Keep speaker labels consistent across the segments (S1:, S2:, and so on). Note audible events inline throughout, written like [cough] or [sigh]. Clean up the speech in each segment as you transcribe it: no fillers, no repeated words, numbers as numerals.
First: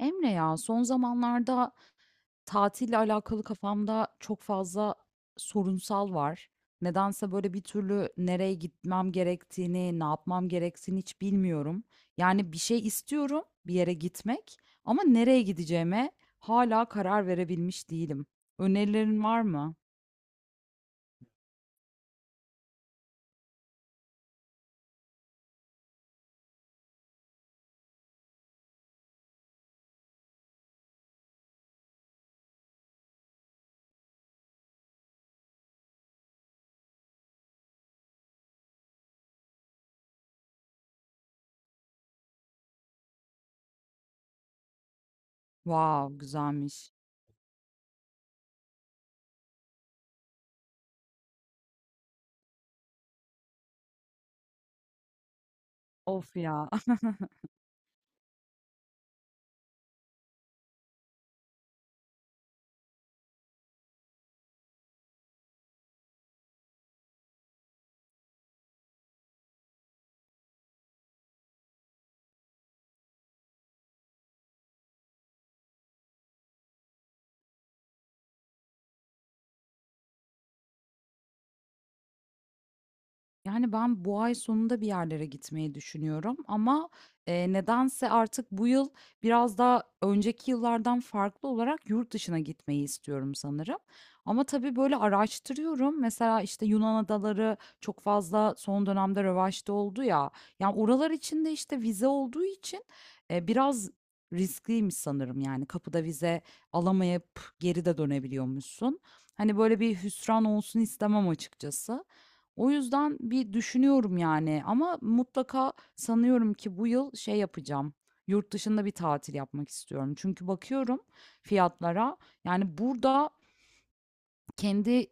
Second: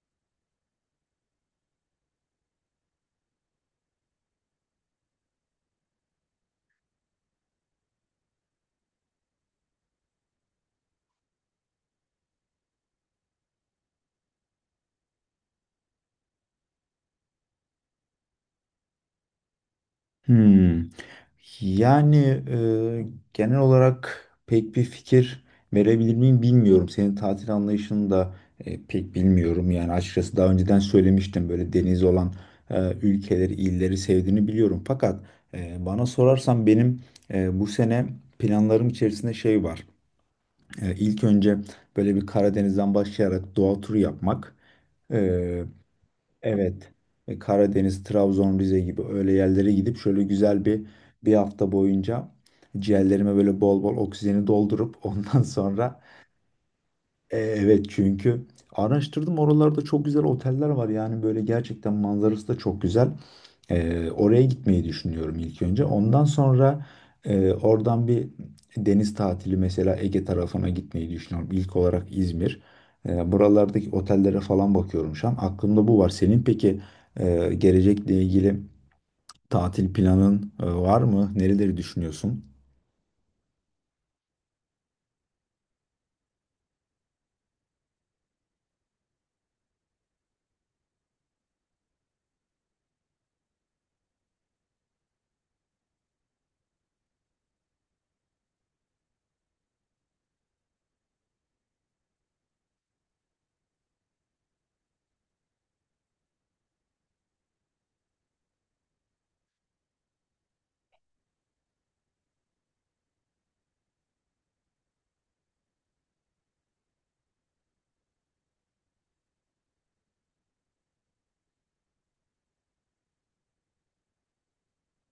S1: Emre ya son zamanlarda tatille alakalı kafamda çok fazla sorunsal var. Nedense böyle bir türlü nereye gitmem gerektiğini, ne yapmam gerektiğini hiç bilmiyorum. Yani bir şey istiyorum, bir yere gitmek ama nereye gideceğime hala karar verebilmiş değilim. Önerilerin var mı?
S2: Hmm. Yani e, genel olarak pek bir fikir verebilir miyim bilmiyorum. Senin tatil anlayışını da pek bilmiyorum. Yani açıkçası daha önceden söylemiştim böyle deniz olan ülkeleri, illeri sevdiğini biliyorum. Fakat bana sorarsan benim bu sene planlarım içerisinde şey var. İlk önce böyle bir Karadeniz'den başlayarak doğa turu yapmak.
S1: Wow,
S2: Evet.
S1: güzelmiş.
S2: Karadeniz, Trabzon, Rize gibi öyle yerlere gidip şöyle güzel bir hafta boyunca ciğerlerime böyle bol bol oksijeni doldurup [laughs] ondan sonra
S1: Of ya.
S2: evet, çünkü araştırdım, oralarda çok güzel oteller var yani böyle gerçekten manzarası da çok güzel. Oraya gitmeyi düşünüyorum ilk önce. Ondan sonra oradan bir deniz tatili mesela Ege tarafına gitmeyi düşünüyorum. İlk olarak İzmir. Buralardaki otellere falan bakıyorum şu an. Aklımda bu var. Senin peki gelecekle ilgili tatil planın var mı? Nereleri düşünüyorsun?
S1: Yani ben bu ay sonunda bir yerlere gitmeyi düşünüyorum ama, nedense artık bu yıl biraz daha önceki yıllardan farklı olarak yurt dışına gitmeyi istiyorum sanırım. Ama tabii böyle araştırıyorum. Mesela, işte, Yunan adaları çok fazla son dönemde revaçta oldu ya. Yani oralar için de, işte, vize olduğu için, biraz riskliymiş sanırım. Yani kapıda vize alamayıp geri de dönebiliyormuşsun. Hani, böyle bir hüsran olsun istemem açıkçası. O yüzden bir düşünüyorum yani ama mutlaka sanıyorum ki bu yıl şey yapacağım. Yurt dışında bir tatil yapmak istiyorum. Çünkü bakıyorum fiyatlara. Yani burada kendi,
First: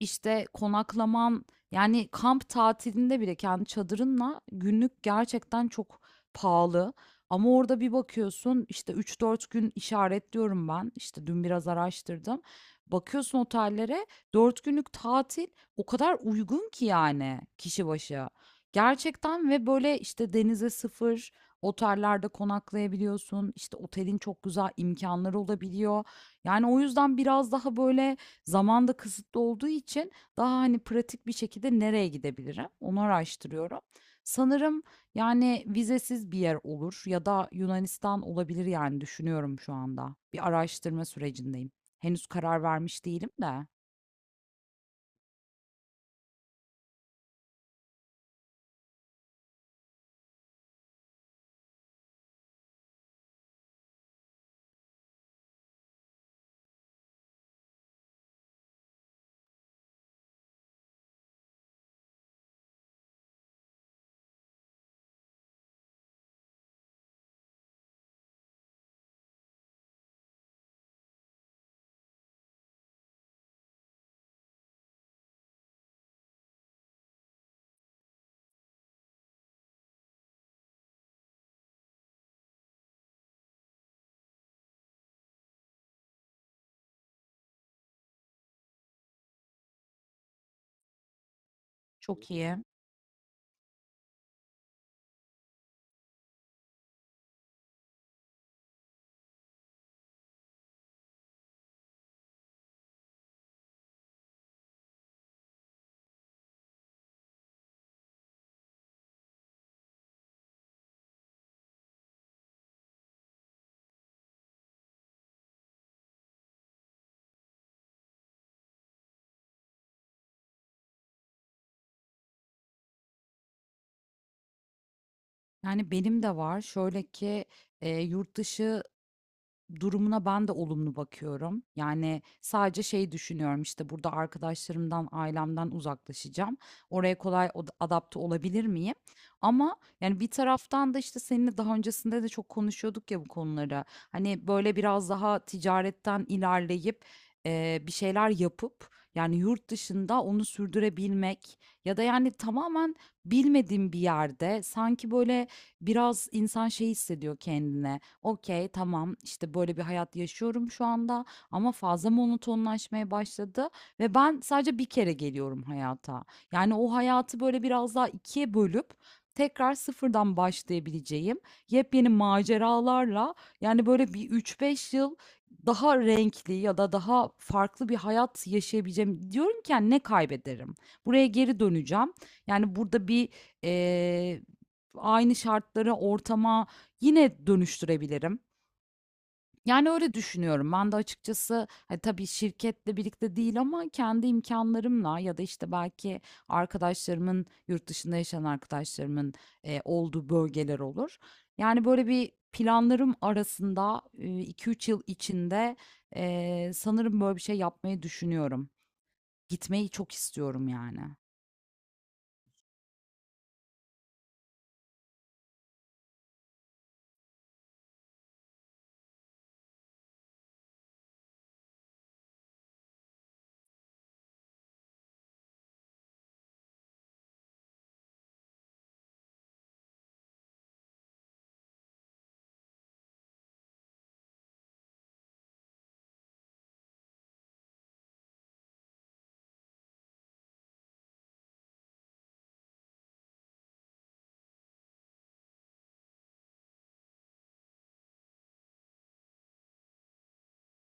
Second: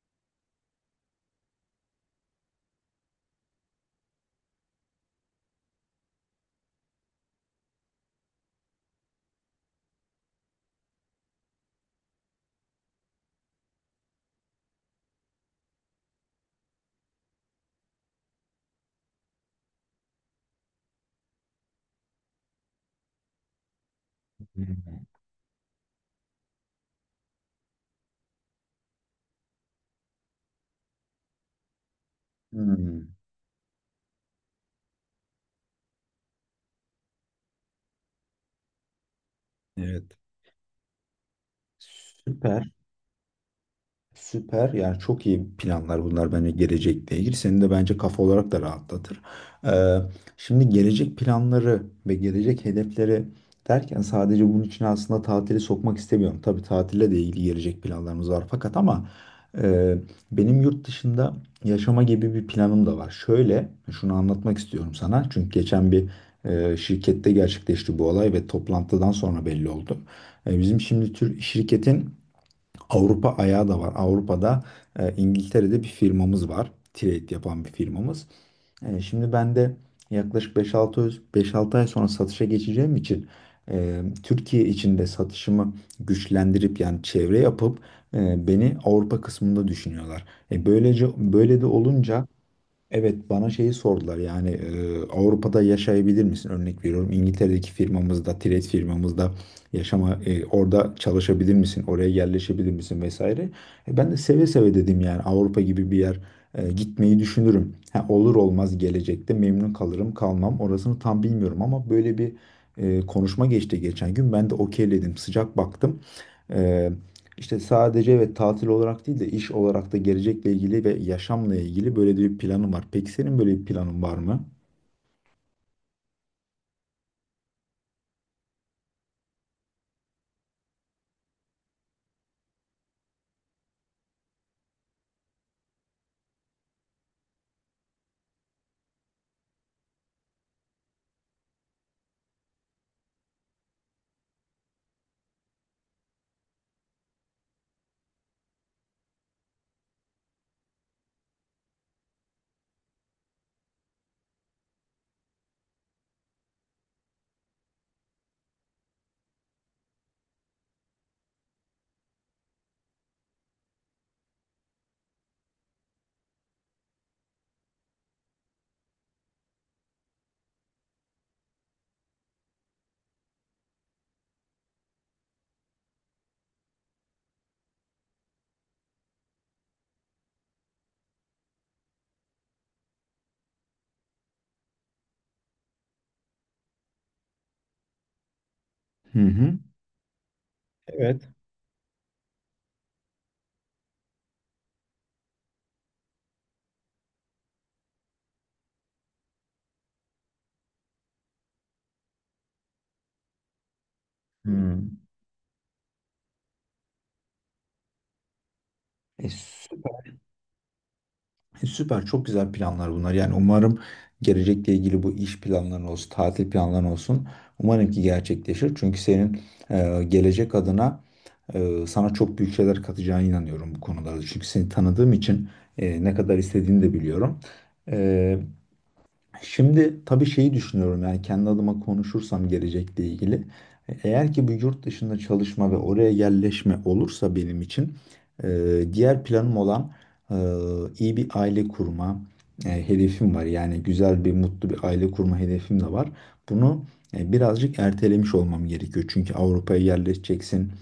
S1: işte, konaklaman, yani, kamp tatilinde bile kendi çadırınla günlük gerçekten çok pahalı ama orada bir bakıyorsun, işte, üç dört gün işaretliyorum ben, işte, dün biraz araştırdım. Bakıyorsun otellere, 4 günlük tatil o kadar uygun ki, yani, kişi başı. Gerçekten ve, böyle, işte, denize sıfır otellerde konaklayabiliyorsun, işte, otelin çok güzel
S2: Hmm.
S1: imkanları olabiliyor. Yani, o yüzden biraz daha, böyle, zaman da kısıtlı olduğu için daha, hani, pratik bir şekilde nereye gidebilirim, onu
S2: Hmm.
S1: araştırıyorum. Sanırım, yani, vizesiz bir yer olur ya da Yunanistan olabilir, yani, düşünüyorum şu
S2: Evet.
S1: anda. Bir araştırma sürecindeyim. Henüz
S2: Süper.
S1: karar vermiş değilim de.
S2: Süper. Yani çok iyi planlar bunlar bence gelecekle ilgili. Seni de bence kafa olarak da rahatlatır. Ee, şimdi gelecek planları ve gelecek hedefleri derken sadece bunun için aslında tatili sokmak istemiyorum. Tabii tatille de ilgili gelecek planlarımız var fakat ama e, benim yurt dışında yaşama gibi bir planım da var. Şöyle şunu anlatmak istiyorum sana. Çünkü geçen bir şirkette gerçekleşti bu olay ve toplantıdan sonra belli oldu. Bizim şimdi tür şirketin Avrupa ayağı da var. Avrupa'da İngiltere'de bir firmamız var. Trade yapan bir firmamız. Şimdi ben de yaklaşık 5-6 ay sonra satışa geçeceğim için Türkiye içinde satışımı güçlendirip yani çevre yapıp beni Avrupa kısmında düşünüyorlar. Böylece böyle de olunca
S1: Çok iyi.
S2: evet, bana şeyi sordular yani Avrupa'da yaşayabilir misin? Örnek veriyorum, İngiltere'deki firmamızda, Tiret firmamızda yaşama orada çalışabilir misin? Oraya yerleşebilir misin vesaire. Ben de seve seve dedim yani Avrupa gibi bir yer gitmeyi düşünürüm. Ha, olur olmaz gelecekte memnun kalırım kalmam orasını tam bilmiyorum ama böyle bir konuşma geçti geçen gün, ben de okeyledim, sıcak baktım. E, işte sadece ve tatil olarak değil de iş olarak da gelecekle ilgili ve yaşamla ilgili böyle de bir planım var. Peki senin böyle bir planın var mı?
S1: Yani, benim de var. Şöyle ki, yurt dışı. Durumuna ben de olumlu bakıyorum. Yani sadece şey düşünüyorum, işte, burada arkadaşlarımdan, ailemden uzaklaşacağım. Oraya kolay adapte olabilir miyim? Ama, yani, bir taraftan da, işte, seninle daha öncesinde de çok konuşuyorduk ya bu konuları. Hani, böyle, biraz daha ticaretten ilerleyip, bir şeyler yapıp, yani, yurt dışında onu sürdürebilmek ya da, yani, tamamen bilmediğim bir yerde sanki, böyle, biraz insan şey hissediyor kendine. Okey, tamam, işte, böyle bir hayat yaşıyorum şu anda ama fazla monotonlaşmaya başladı ve ben sadece bir kere geliyorum hayata. Yani o hayatı böyle biraz daha ikiye bölüp tekrar sıfırdan başlayabileceğim yepyeni maceralarla, yani, böyle bir üç beş yıl daha renkli ya da daha farklı bir hayat yaşayabileceğim. Diyorum ki, hani, ne kaybederim? Buraya geri döneceğim. Yani, burada bir, eee, aynı şartlara, ortama yine dönüştürebilirim.
S2: Hı hı.
S1: Yani öyle düşünüyorum. Ben de
S2: Evet.
S1: açıkçası, hani, tabii şirketle birlikte değil ama kendi imkanlarımla ya da, işte, belki arkadaşlarımın, yurt dışında yaşayan arkadaşlarımın, olduğu bölgeler olur. Yani, böyle bir planlarım arasında, 2-3 yıl
S2: Hmm.
S1: içinde, sanırım böyle bir şey yapmayı düşünüyorum. Gitmeyi çok
S2: Süper.
S1: istiyorum yani.
S2: Süper. Çok güzel planlar bunlar. Yani umarım gelecekle ilgili bu iş planların olsun, tatil planların olsun. Umarım ki gerçekleşir. Çünkü senin gelecek adına sana çok büyük şeyler katacağına inanıyorum bu konularda. Çünkü seni tanıdığım için ne kadar istediğini de biliyorum. E, Şimdi tabii şeyi düşünüyorum yani kendi adıma konuşursam gelecekle ilgili. Eğer ki bu yurt dışında çalışma ve oraya yerleşme olursa benim için e, diğer planım olan e, iyi bir aile kurma hedefim var. Yani güzel bir mutlu bir aile kurma hedefim de var. Bunu birazcık ertelemiş olmam gerekiyor. Çünkü Avrupa'ya yerleşeceksin,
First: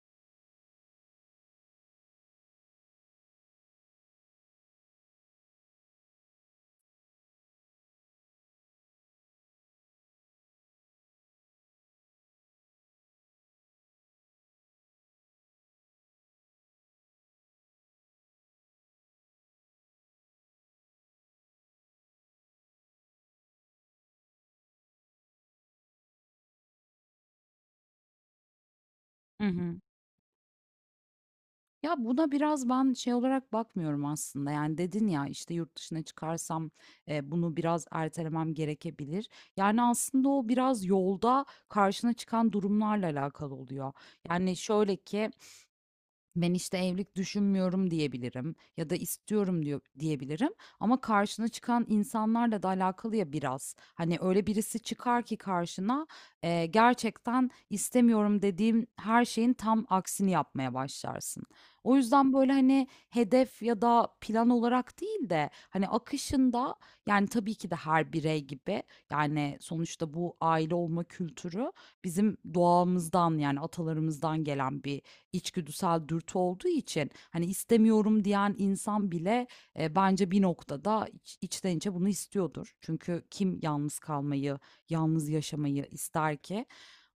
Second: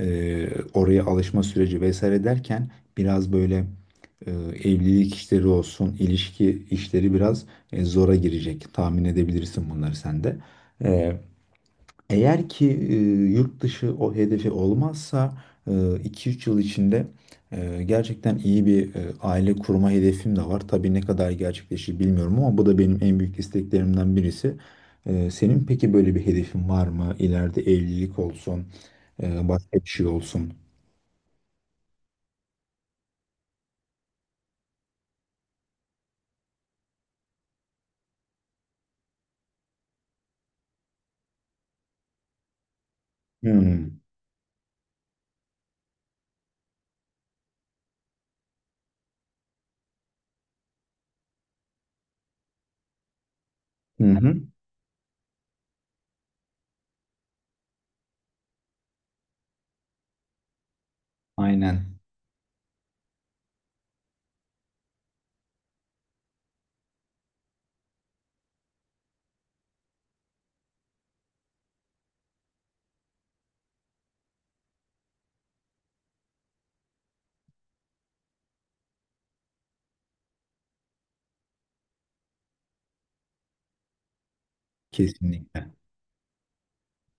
S2: oraya alışma süreci vesaire derken biraz böyle e, evlilik işleri olsun, ilişki işleri biraz zora girecek. Tahmin edebilirsin bunları sen de. E, eğer ki yurt dışı o hedefi olmazsa iki üç yıl içinde gerçekten iyi bir aile kurma hedefim de var. Tabii ne kadar gerçekleşir bilmiyorum ama bu da benim en büyük isteklerimden birisi. Senin peki böyle bir hedefin var mı? İleride evlilik olsun,
S1: Hı
S2: başka
S1: hı.
S2: bir şey olsun.
S1: Ya, buna biraz ben şey olarak bakmıyorum aslında, yani, dedin ya, işte, "Yurt dışına çıkarsam, bunu biraz ertelemem gerekebilir." Yani, aslında o biraz yolda karşına çıkan durumlarla alakalı oluyor.
S2: Hmm.
S1: Yani, şöyle ki ben işte evlilik düşünmüyorum diyebilirim ya da istiyorum diyebilirim ama karşına çıkan insanlarla da alakalı ya biraz.
S2: Hı
S1: Hani
S2: hı.
S1: öyle birisi çıkar ki karşına gerçekten istemiyorum dediğim her şeyin tam aksini yapmaya başlarsın. O
S2: Aynen.
S1: yüzden böyle hani hedef ya da plan olarak değil de hani akışında yani tabii ki de her birey gibi yani sonuçta bu aile olma kültürü bizim doğamızdan yani atalarımızdan gelen bir içgüdüsel dürtü olduğu için, hani, istemiyorum diyen insan bile, bence bir noktada içten içe bunu istiyordur. Çünkü kim yalnız kalmayı, yalnız
S2: Kesinlikle.
S1: yaşamayı ister ki?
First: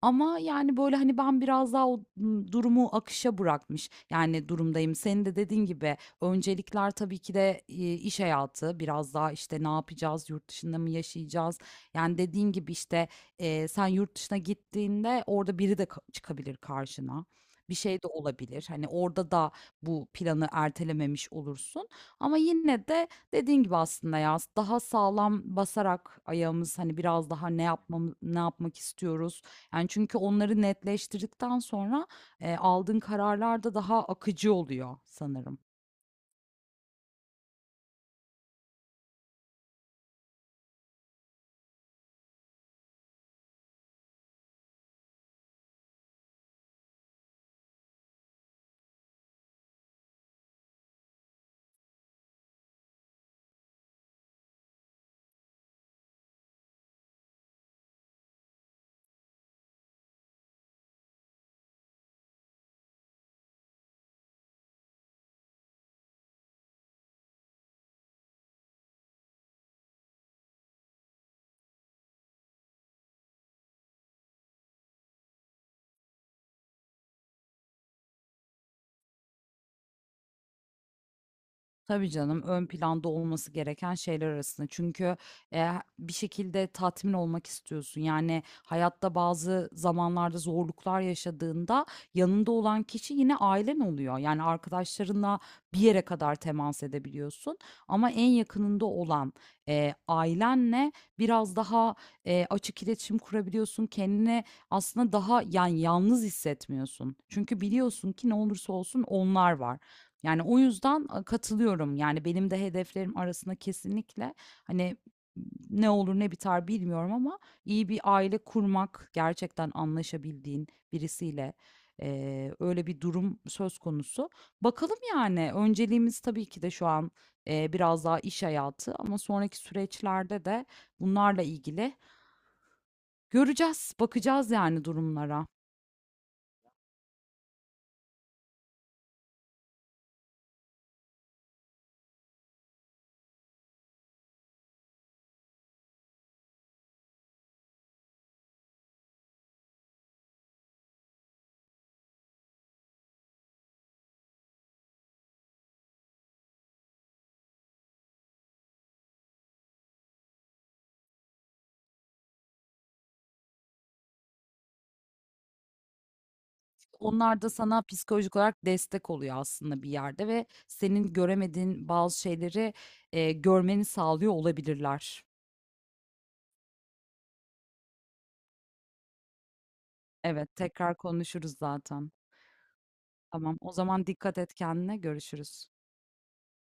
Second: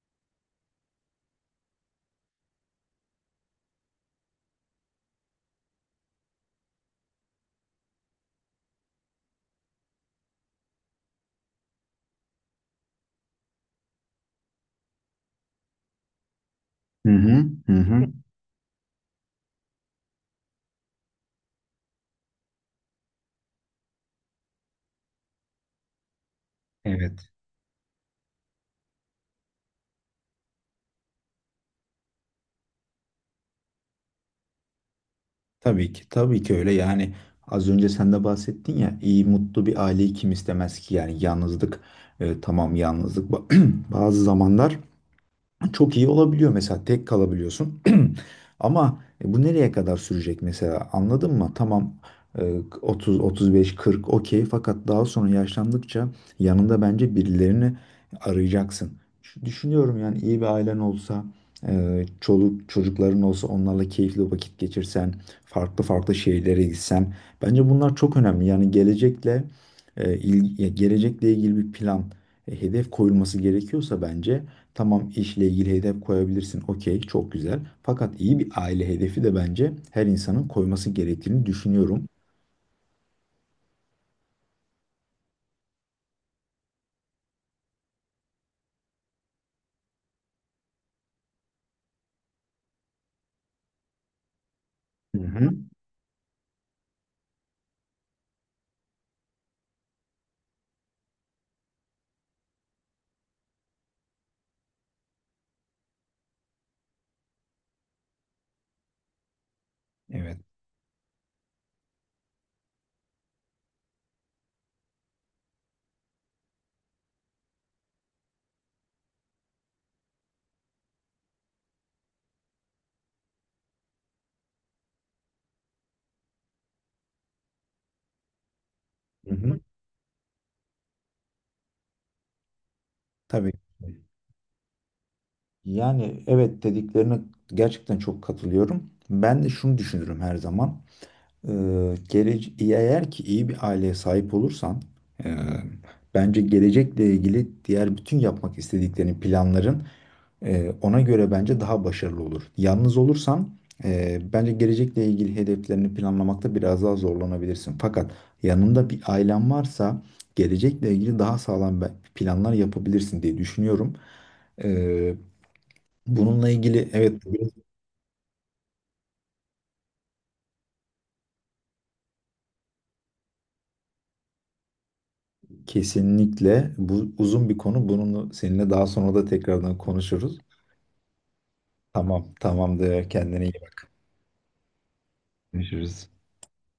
S1: Ama, yani, böyle, hani, ben biraz daha o, durumu akışa bırakmış, yani, durumdayım. Senin de dediğin gibi öncelikler tabii ki de, iş hayatı, biraz daha, işte, ne yapacağız, yurt dışında mı yaşayacağız? Yani, dediğin gibi, işte, sen yurt dışına gittiğinde orada biri de çıkabilir
S2: Hı
S1: karşına.
S2: hı. Hı
S1: Bir şey
S2: hı.
S1: de olabilir. Hani, orada da bu planı ertelememiş olursun ama yine de dediğin gibi aslında ya, daha sağlam basarak ayağımız, hani,
S2: Evet.
S1: biraz daha ne ne yapmak istiyoruz? Yani çünkü onları netleştirdikten sonra, aldığın kararlar da daha akıcı oluyor sanırım.
S2: Tabii ki, tabii ki öyle. Yani az önce sen de bahsettin ya, iyi mutlu bir aileyi kim istemez ki? Yani yalnızlık, tamam, yalnızlık [clears throat] bazı zamanlar çok iyi olabiliyor, mesela tek kalabiliyorsun [clears throat] ama bu nereye kadar sürecek mesela, anladın mı? Tamam, e, 30 35 40, okey, fakat daha sonra yaşlandıkça yanında bence birilerini arayacaksın. Düşünüyorum yani iyi bir ailen olsa çoluk çocukların olsa, onlarla keyifli vakit geçirsen, farklı farklı şehirlere gitsen, bence bunlar çok önemli. Yani gelecekle gelecekle ilgili bir plan hedef koyulması gerekiyorsa bence tamam, işle ilgili hedef koyabilirsin. Okey, çok güzel. Fakat iyi bir aile hedefi de bence her insanın koyması gerektiğini düşünüyorum.
S1: Tabii canım, ön planda olması gereken şeyler arasında. Çünkü, eee, bir şekilde tatmin olmak istiyorsun. Yani hayatta bazı zamanlarda zorluklar yaşadığında yanında olan kişi yine ailen oluyor. Yani
S2: Hı
S1: arkadaşlarınla
S2: hı.
S1: bir yere kadar temas edebiliyorsun ama en yakınında olan, ailenle biraz daha, açık iletişim kurabiliyorsun. Kendini aslında daha, yani, yalnız hissetmiyorsun. Çünkü biliyorsun ki ne olursa olsun onlar var.
S2: Evet.
S1: Yani, o yüzden, katılıyorum. Yani, benim de hedeflerim arasında kesinlikle, hani, ne olur ne biter bilmiyorum ama iyi bir aile kurmak, gerçekten anlaşabildiğin birisiyle, öyle bir durum söz konusu. Bakalım, yani, önceliğimiz tabii ki de şu an, biraz daha iş hayatı ama
S2: Hı
S1: sonraki
S2: hı.
S1: süreçlerde de bunlarla ilgili
S2: Tabii.
S1: göreceğiz, bakacağız yani durumlara.
S2: Yani evet, dediklerine gerçekten çok katılıyorum. Ben de şunu düşünürüm her zaman. Eğer ki iyi bir aileye sahip olursan, e, bence gelecekle ilgili diğer bütün yapmak istediklerini planların ona göre bence daha başarılı olur. Yalnız olursan bence gelecekle ilgili hedeflerini planlamakta biraz daha zorlanabilirsin. Fakat yanında bir ailen varsa gelecekle ilgili daha sağlam planlar yapabilirsin diye düşünüyorum. Ee, bununla ilgili evet,
S1: Onlar da sana psikolojik olarak destek oluyor aslında bir yerde ve senin göremediğin bazı şeyleri, görmeni sağlıyor olabilirler.
S2: kesinlikle bu uzun bir konu. Bununla seninle daha sonra da tekrardan konuşuruz.
S1: Evet, tekrar konuşuruz zaten.
S2: Tamam, tamamdır. Kendine iyi
S1: Tamam, o
S2: bak.
S1: zaman dikkat et kendine, görüşürüz.
S2: Görüşürüz.